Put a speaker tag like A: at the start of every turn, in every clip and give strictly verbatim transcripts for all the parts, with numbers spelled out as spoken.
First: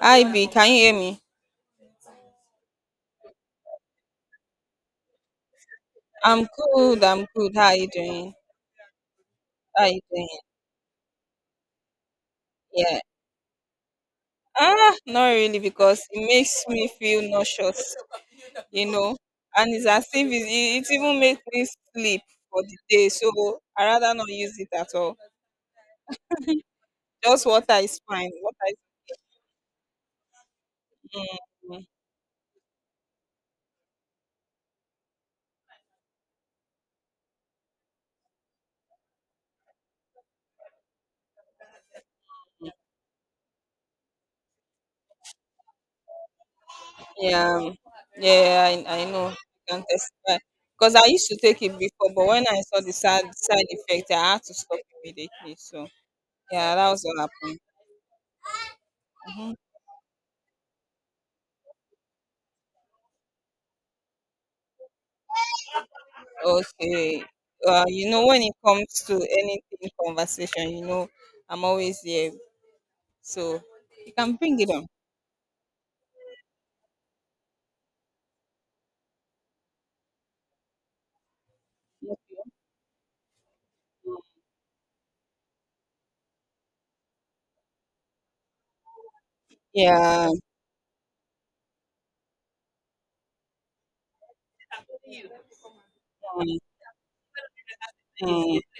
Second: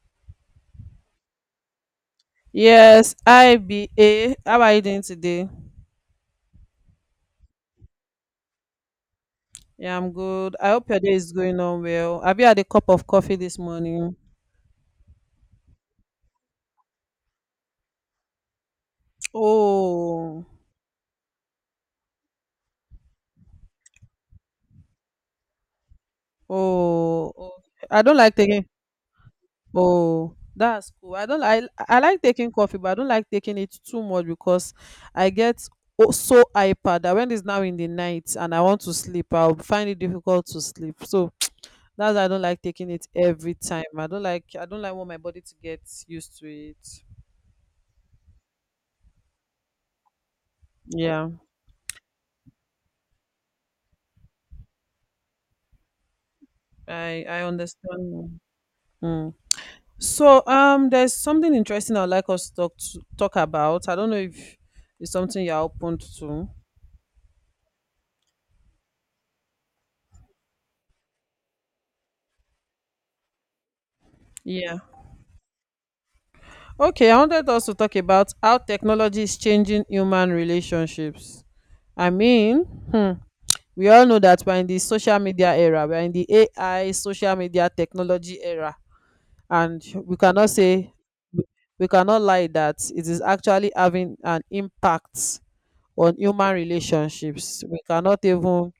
A: Hi B, can you hear me?
B: Yes, I B A. How are you doing today?
A: I'm good, I'm good. How are you doing? How are
B: Yeah,
A: you
B: I'm
A: doing?
B: good. I hope your day is going on well. Have you had a cup
A: Yeah.
B: of coffee this morning?
A: Ah, not really because it makes me feel nauseous, you know. And it's as if it,
B: Oh,
A: it it even makes me sleep for the day. So I rather not use it at all.
B: oh,
A: Just
B: oh.
A: water is
B: I don't
A: fine.
B: like
A: Water
B: taking.
A: is
B: Oh, that's cool. I don't. I
A: mm, mm.
B: I like taking coffee, but I don't like taking it too much because I get o- so hyper that when it's now in the night and I want to sleep, I'll find it difficult to sleep. So that's why I don't like taking it every time. I don't like. I don't like want my body to get used to it.
A: yeah. um, Yeah, I, I know. I can testify. Because I
B: Yeah.
A: used to take it before, but when I saw the side side effect, I had to stop immediately. So yeah, that was what
B: I I
A: happened.
B: understand. Mm.
A: Mm-hmm.
B: So um, there's something interesting I'd like us to talk to, talk about. I don't know if it's something you're open to.
A: Okay. Uh, you know, when it comes to anything conversation, you know, I'm always here. So you can bring it
B: Yeah.
A: on.
B: Okay. I wanted us to talk about how technology is changing human relationships. I mean, hmm, we all know that we're in the social media era. We're in the A I social media technology era, and we
A: Yeah.
B: cannot say we cannot lie that it is actually having an impact on human
A: Mm,
B: relationships. we cannot
A: mm,
B: even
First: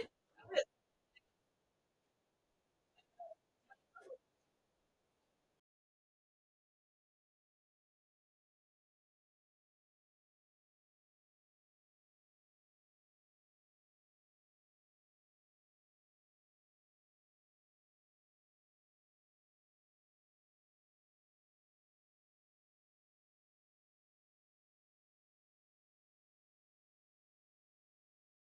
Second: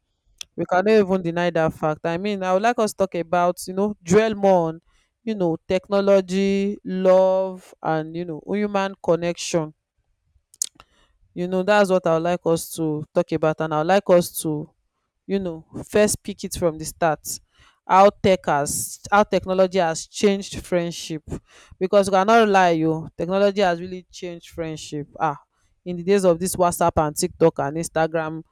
B: We cannot even deny that fact. I mean, I would like us to talk about, you know, dwell more on, you know, technology, love, and, you know, human connection. You know, that's what I would like us to talk about, and I would like us to, you know, first pick it from the start. How tech has how technology has changed friendship, because we cannot lie, you, technology has really changed friendship. Ah, in the days of this WhatsApp and TikTok and Instagram,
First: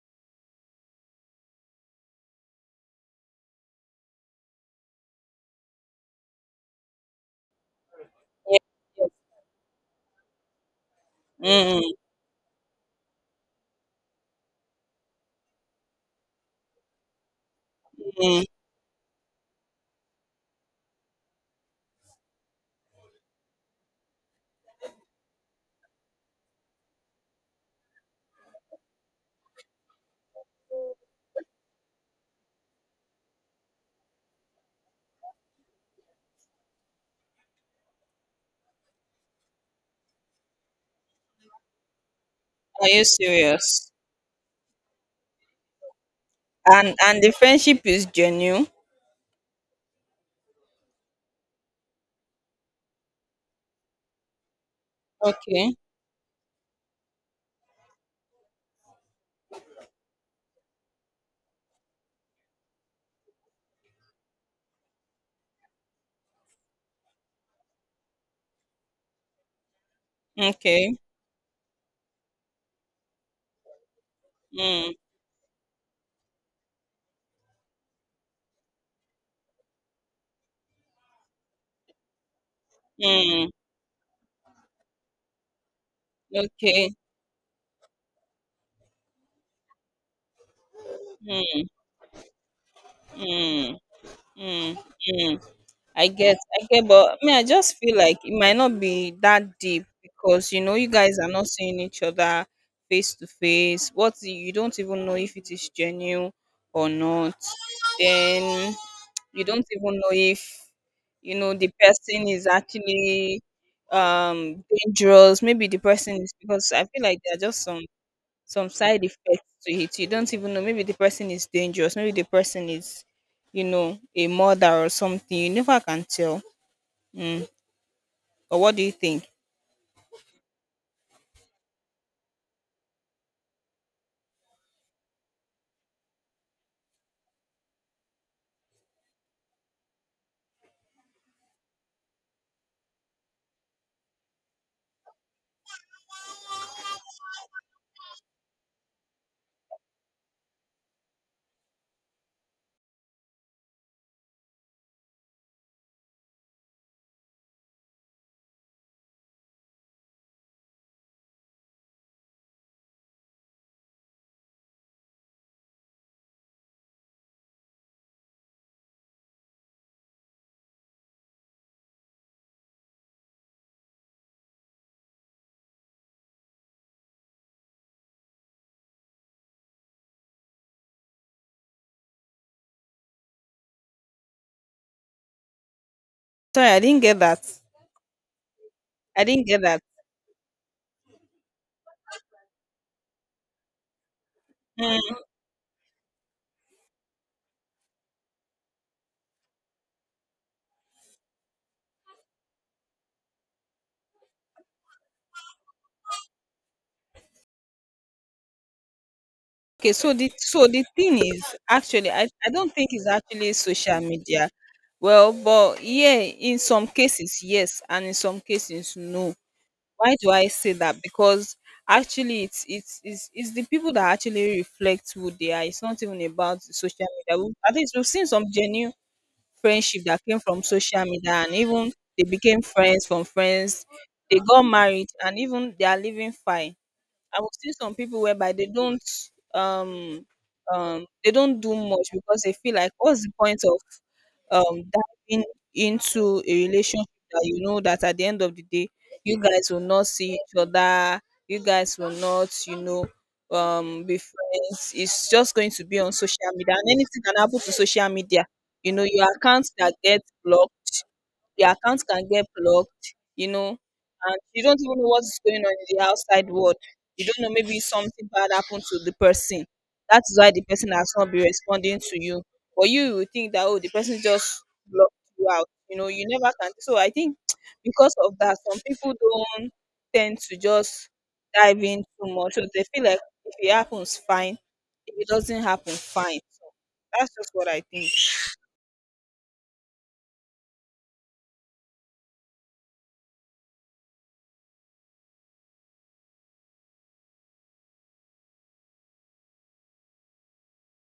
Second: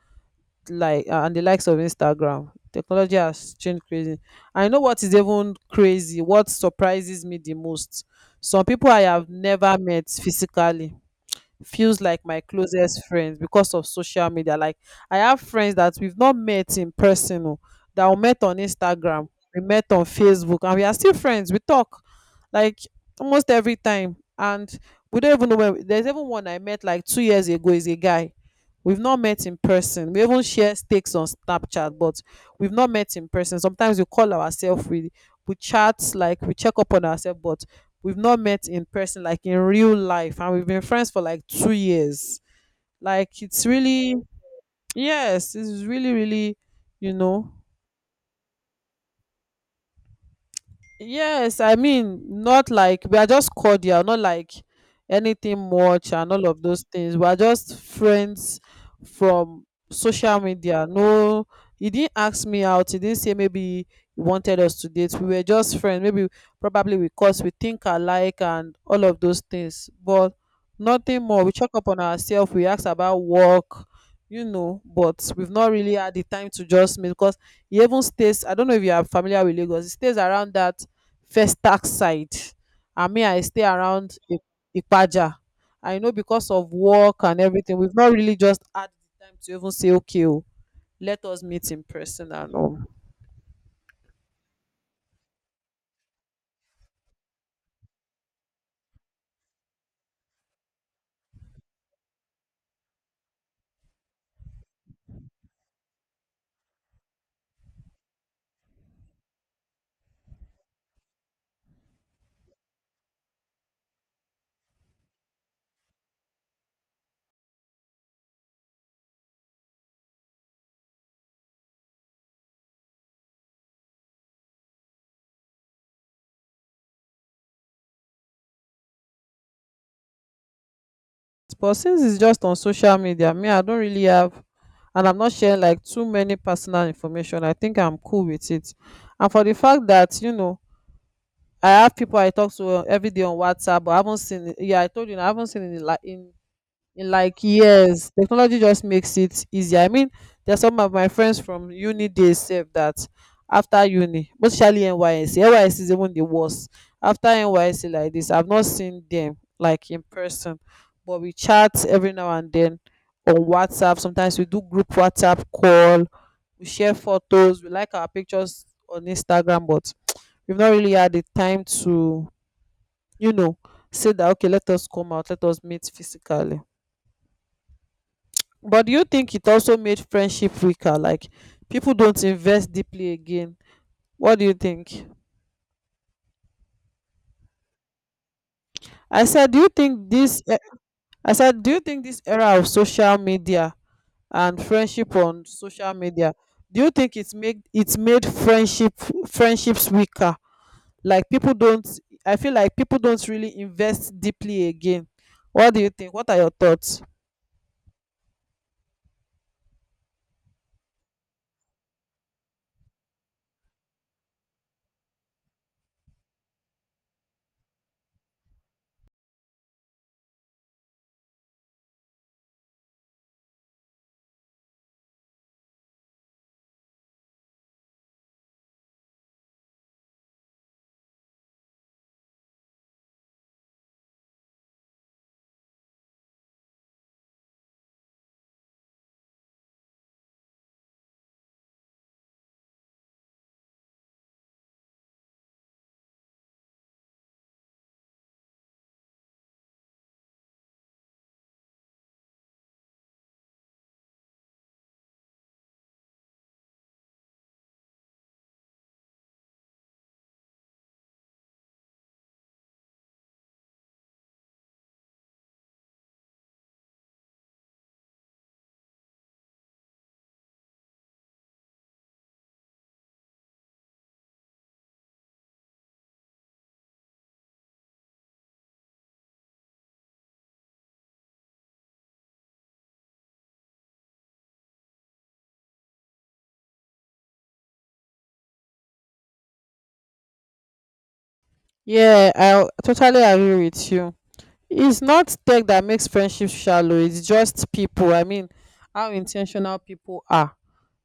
B: like uh, and the likes of Instagram. Technology has changed crazy. I know what is even crazy, what surprises me the most. Some people I have never met physically
A: mm,
B: feels like my closest friends because of social media. Like, I have friends that we've not met in person o, that we met
A: mm.
B: on Instagram, we met on Facebook, and we are still friends. We talk like almost every time, and we don't even know where. There's even one I met like two years ago, is a guy. We've not met in person. We even share stakes on Snapchat, but we've not met in person. Sometimes we call ourselves, we we chat, like we check up on ourselves, but we've not met in person, like in real life, and we've been friends for like two years.
A: Are you
B: Like, it's
A: serious?
B: really, yes, it's really, really,
A: And
B: you
A: and the
B: know.
A: friendship is genuine.
B: Yes, I mean, not like we are just cordial, not like anything
A: Okay.
B: much and all of those things. We are just friends from social media. No, he didn't ask me out. He didn't say maybe he wanted us to date. We were just friends. Maybe probably because we think alike and all of those things. But
A: Okay.
B: nothing more. We check up on ourselves. We ask about work, you know,
A: Mm,
B: but we've not really had the time to just meet because he even stays, I don't know if you are familiar with Lagos, he stays around that Festac side, and me, I
A: mm,
B: stay around I- Ipaja. I know because of
A: okay.
B: work and everything, we've not really just had the time to even say, okay, oh, let us
A: Mm,
B: meet in person and all.
A: mm, mm, mm. I get, I get, but I mean, I just feel like it might not be that deep because you know you guys are not seeing each other face to face. What if you don't even know if it is genuine or not. Then you don't even know if you know the person is actually um dangerous. Maybe the person is because I feel like there are just some some side effects to it. You don't even know. Maybe the person is dangerous. Maybe the person is you know a murder or something. You never can tell. Mm. But what do you think?
B: But since it's just on social media, me, I don't really have, and I'm not sharing like too many personal information. I think I'm cool with it. And for the fact that, you know, I have people I talk to every day on WhatsApp, but I haven't seen, yeah, I told you, I haven't seen in, like, in In like years. Technology just makes it easier. I mean, there's some of my friends from uni days sef, that after uni, especially nysc NYSC is even the worst. After NYSC like this, I've not seen them like in person, but we chat every now and then on WhatsApp. Sometimes we do group WhatsApp call, we share photos, we like our pictures on Instagram, but we've not really had the time to, you know, say that, okay, let us come out, let us meet physically. But do you think it also made friendship weaker? Like people don't invest deeply again. What do you think?
A: Sorry, I didn't get that.
B: I
A: I didn't
B: said, do
A: get
B: you
A: that.
B: think this? eh, I said, do you think this era of social media and
A: Mm.
B: friendship on social media? Do you think it's make it's made friendship friendships weaker? Like people don't. I feel like people don't really invest deeply again. What do you think? What are your thoughts?
A: Okay, so the so the thing is actually I, I don't think it's actually social media. Well, but yeah, in some cases yes, and in some cases no. Why do I say that? Because actually it's it's it's, it's the people that actually reflect who they are. It's not even about the social media. We- At least we've seen some genuine friendship that came from social media and even they became friends from friends. They got married and even they are living fine. I will see some people whereby they don't um um they don't do much because they feel like what's the point of um diving into a relationship that you know that at the end of the day you guys will not see each other you guys will not you know um be friends. It's just going to be on social media and anything can happen to social media. You know your accounts that get blocked, your account can get blocked, you know, and you don't even know what's going on in the outside world. You don't know maybe something bad happened to the person. That's why the person has not been responding to you. But you will think that oh the person just blocked you out. You know, you never can. So I think because of that, some people don't tend to just dive in too much. So they feel like if it happens, fine. If it doesn't happen, fine. So, that's just what I think.
B: Yeah, I totally agree with you. It's not tech that makes friendship shallow. It's just people. I mean, how intentional people are.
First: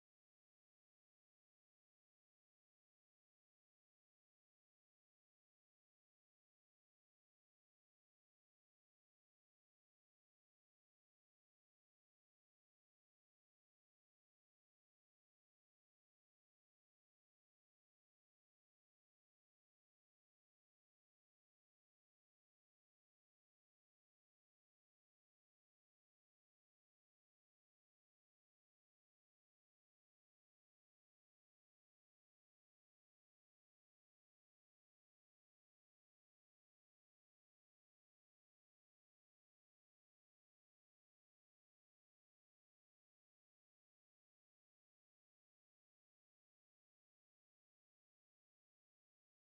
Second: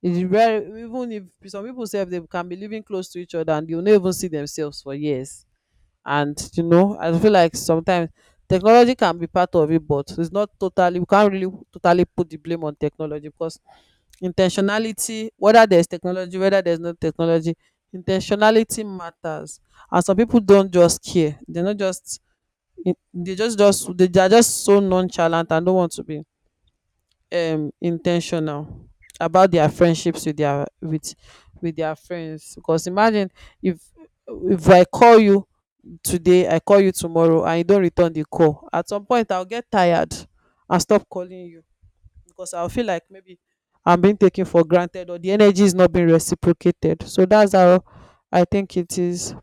B: It's very, even if some people say they can be living close to each other and you'll not even see themselves for years. And you know, I feel like sometimes technology can be part of it, but it's not totally. We can't really totally put the blame on technology because intentionality, whether there's technology, whether there's no technology, intentionality matters. And some people don't just care. They're not just in- they just just they they are just so nonchalant and don't want to be um intentional about their friendships with their with with their friends. Because imagine, if if I call you today, I call you tomorrow, and you don't return the call, at some point I'll get tired and stop calling you, because I'll feel like maybe I'm being taken for granted or the energy is not being reciprocated. So that's how I think it is.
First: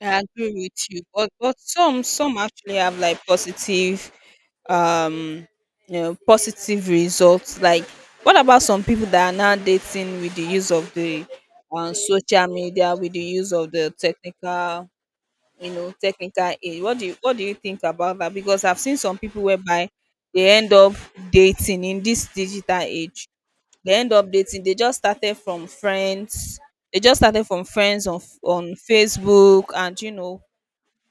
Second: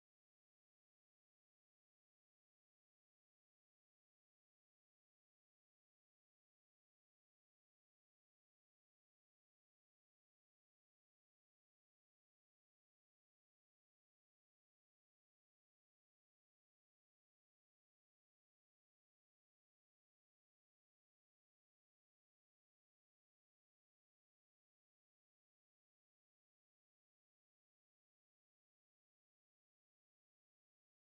A: I agree with you, but but some some actually have like positive um you know positive results. Like what about some people that are now dating with the use of the um, social media, with the use of the technical you know technical aid? What do you what do you think about that? Because I've seen some people whereby they end up dating in this digital age. They end up dating. They just started from friends. They just started from friends on on Facebook and you know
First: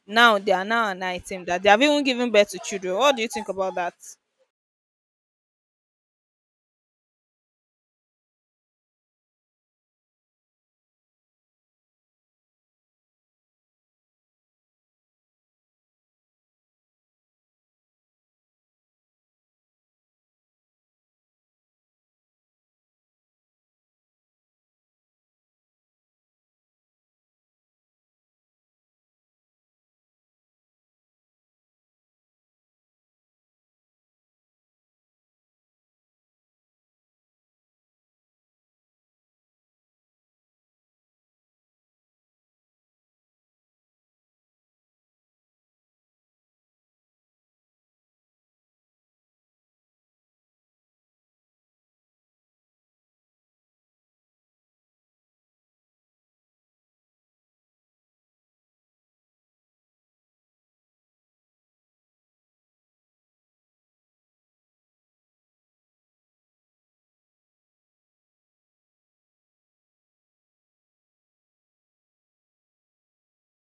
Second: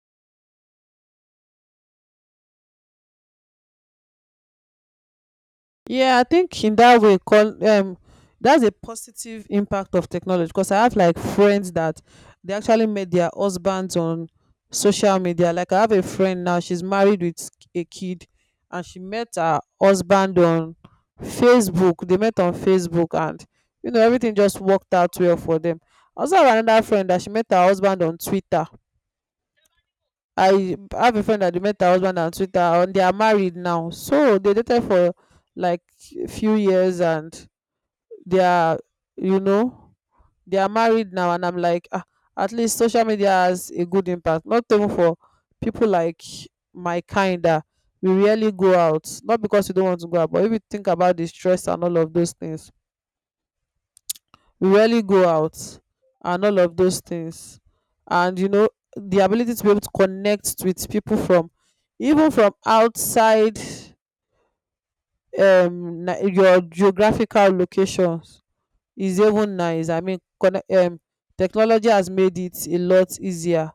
A: now they are now an item that they have even given birth to children. What do you think about that?
B: Yeah, I think in that way, call um, that's a positive impact of technology, because I have like friends that they actually met their husbands on social media. Like I have a friend now, she's married with a kid, and she met her husband on Facebook. They met on Facebook, and you know everything just worked out well for them. I also have another friend that she met her husband on Twitter. I have a friend that met her husband on Twitter and they are married now. So they dated for like a few years, and they are, you know, they are married now. And I'm like, ah, at least social media has a good impact. Not even for people like my kind that we rarely go out. Not because we don't want to go out, but if you think about the stress and all of those things, we rarely go out and all of those things. And you know, the ability to be able to connect with people from even from outside um Ni- your geographical locations is even nice. I mean, conne- um technology has made it a lot easier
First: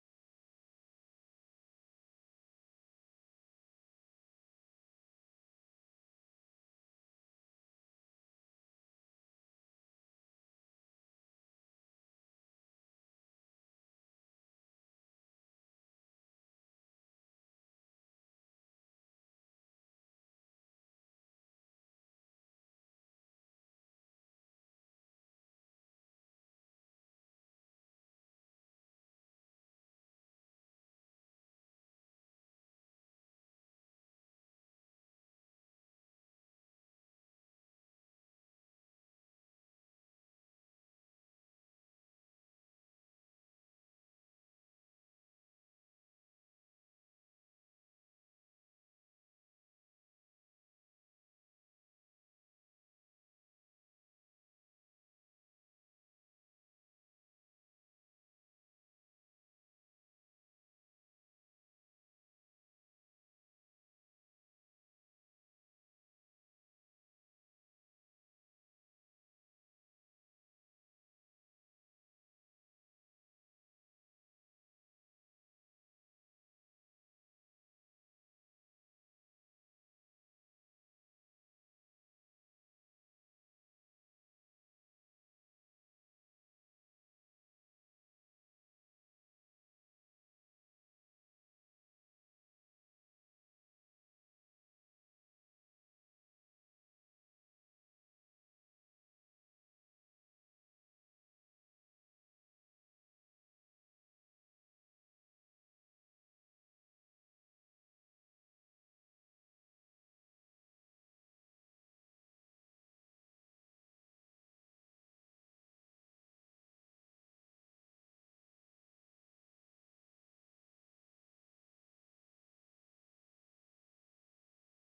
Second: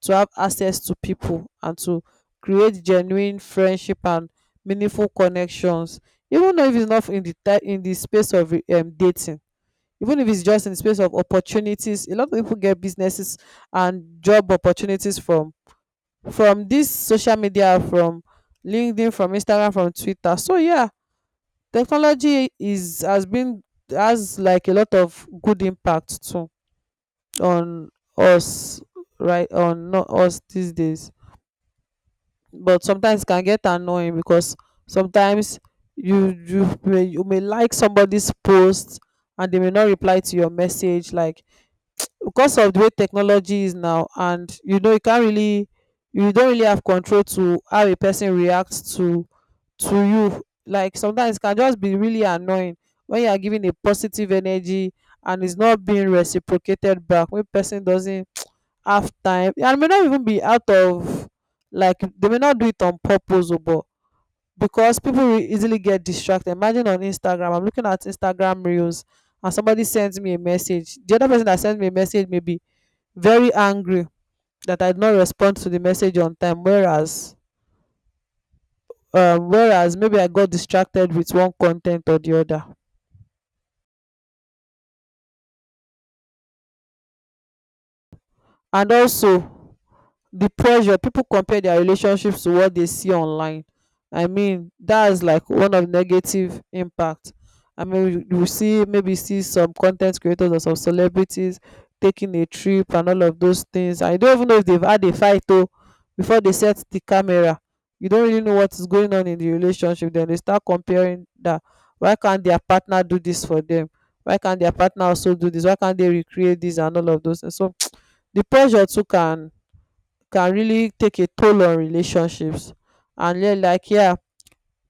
B: to have access to people and to create genuine friendship and meaningful connections, even though if it's not in the ti- in the space of um, dating. Even if it's just in the space of opportunities, a lot of people get businesses and job opportunities from from this social media, from LinkedIn, from Instagram, from Twitter. So yeah, technology is has been, has like a lot of good impact too on us, right, on not us these days. But sometimes it can get annoying because sometimes you you may, you may like somebody's post and they may not reply to your message, like because of the way technology is now, and you know you can't really, you don't really have control to how a person reacts to to you. Like sometimes it can just be really annoying when you are giving a positive energy and it's not being reciprocated back, when person doesn't have time and may not even be out of, like they may not do it on purpose, oh, but because people will easily get distracted. Imagine on Instagram, I'm looking at Instagram reels and somebody sends me a message. The other person that sends me a message maybe very angry that I did not respond to the message on time, whereas um, whereas maybe I got distracted with one content or the other. And also, the pressure, people compare their relationships to what they see online. I mean, that's like one of negative impact. I mean, you you see maybe see some content creators or some celebrities taking a trip and all of those things. I don't even know if they've had a fight though before they set the camera. You don't really know what is going on in the relationship. Then they start comparing that, why can't their partner do this for them, why can't their partner also do this, why can't they recreate this, and all of those. And so the pressure too can can really take a toll on relationships. And yeah, like yeah,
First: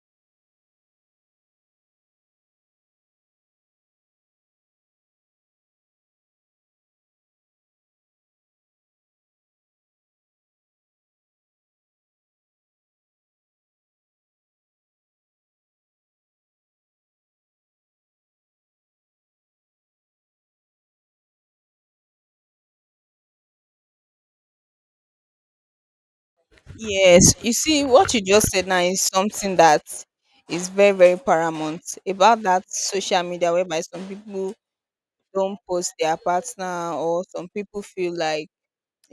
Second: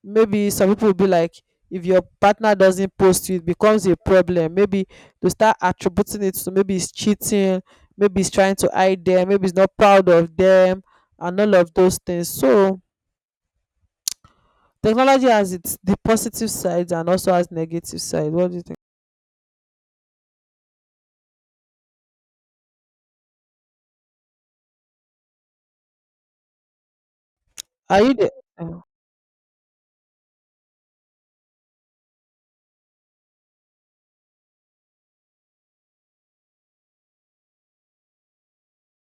B: maybe some people will be like, if your partner doesn't post to you, it becomes a problem. Maybe they start attributing it to maybe it's cheating, maybe it's trying to hide them, maybe it's not proud of them, and all of those things. So technology has its, the positive sides, and also has negative side. What do you think?
A: Yes, you see,
B: Are you
A: what you
B: there?
A: just said now is something that is very, very paramount about that social media whereby some people don't post their partner, or some people feel like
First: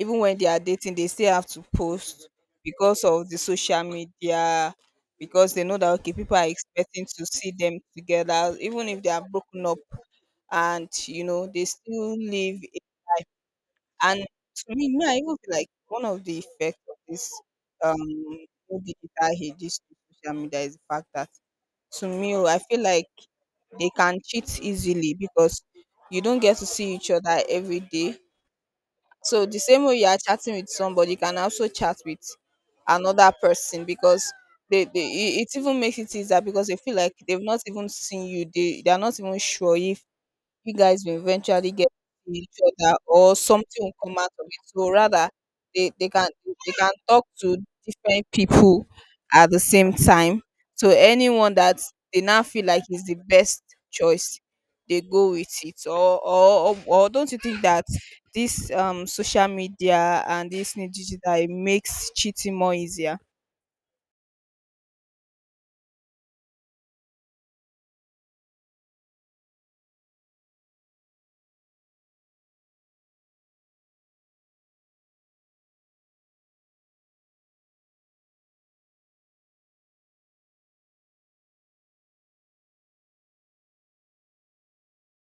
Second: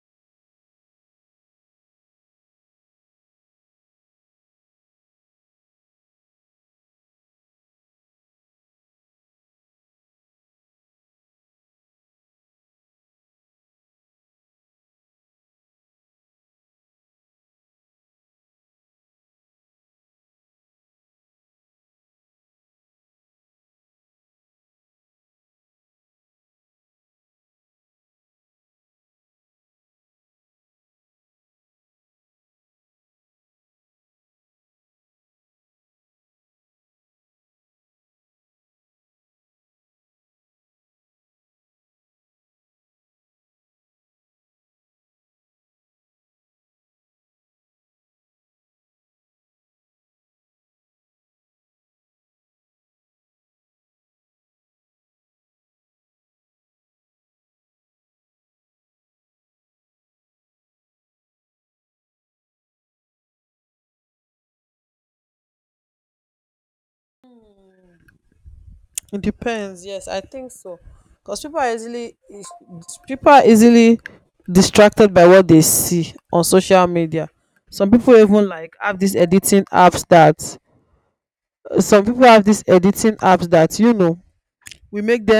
A: even when they are dating, they still have to post because of the social media, because they know that okay, people are expecting to see them together, even if they are broken up and you know they still live. And to me, me, I even feel like one of the effects of this um whole digital age, this social media is the fact that to me, oh, I feel like they can cheat easily because you don't get to see each other every day. So the same way you are chatting with somebody, you can also chat with another person because they, they it it even makes it easier because they feel like they've not even seen you. They they are not even sure if you guys will eventually get to each other or something will come out of it. So rather they, they can they can talk to different people at the same time. So anyone that they now feel like is the best choice, they go with it. Or or, or, or don't you think that this um social media and this new digital it makes cheating more easier?
B: It depends. Yes, I think so. Because people are easily is- people are easily distracted by what they see on social media. Some people even like have these editing apps that some people have these editing apps that you know we make them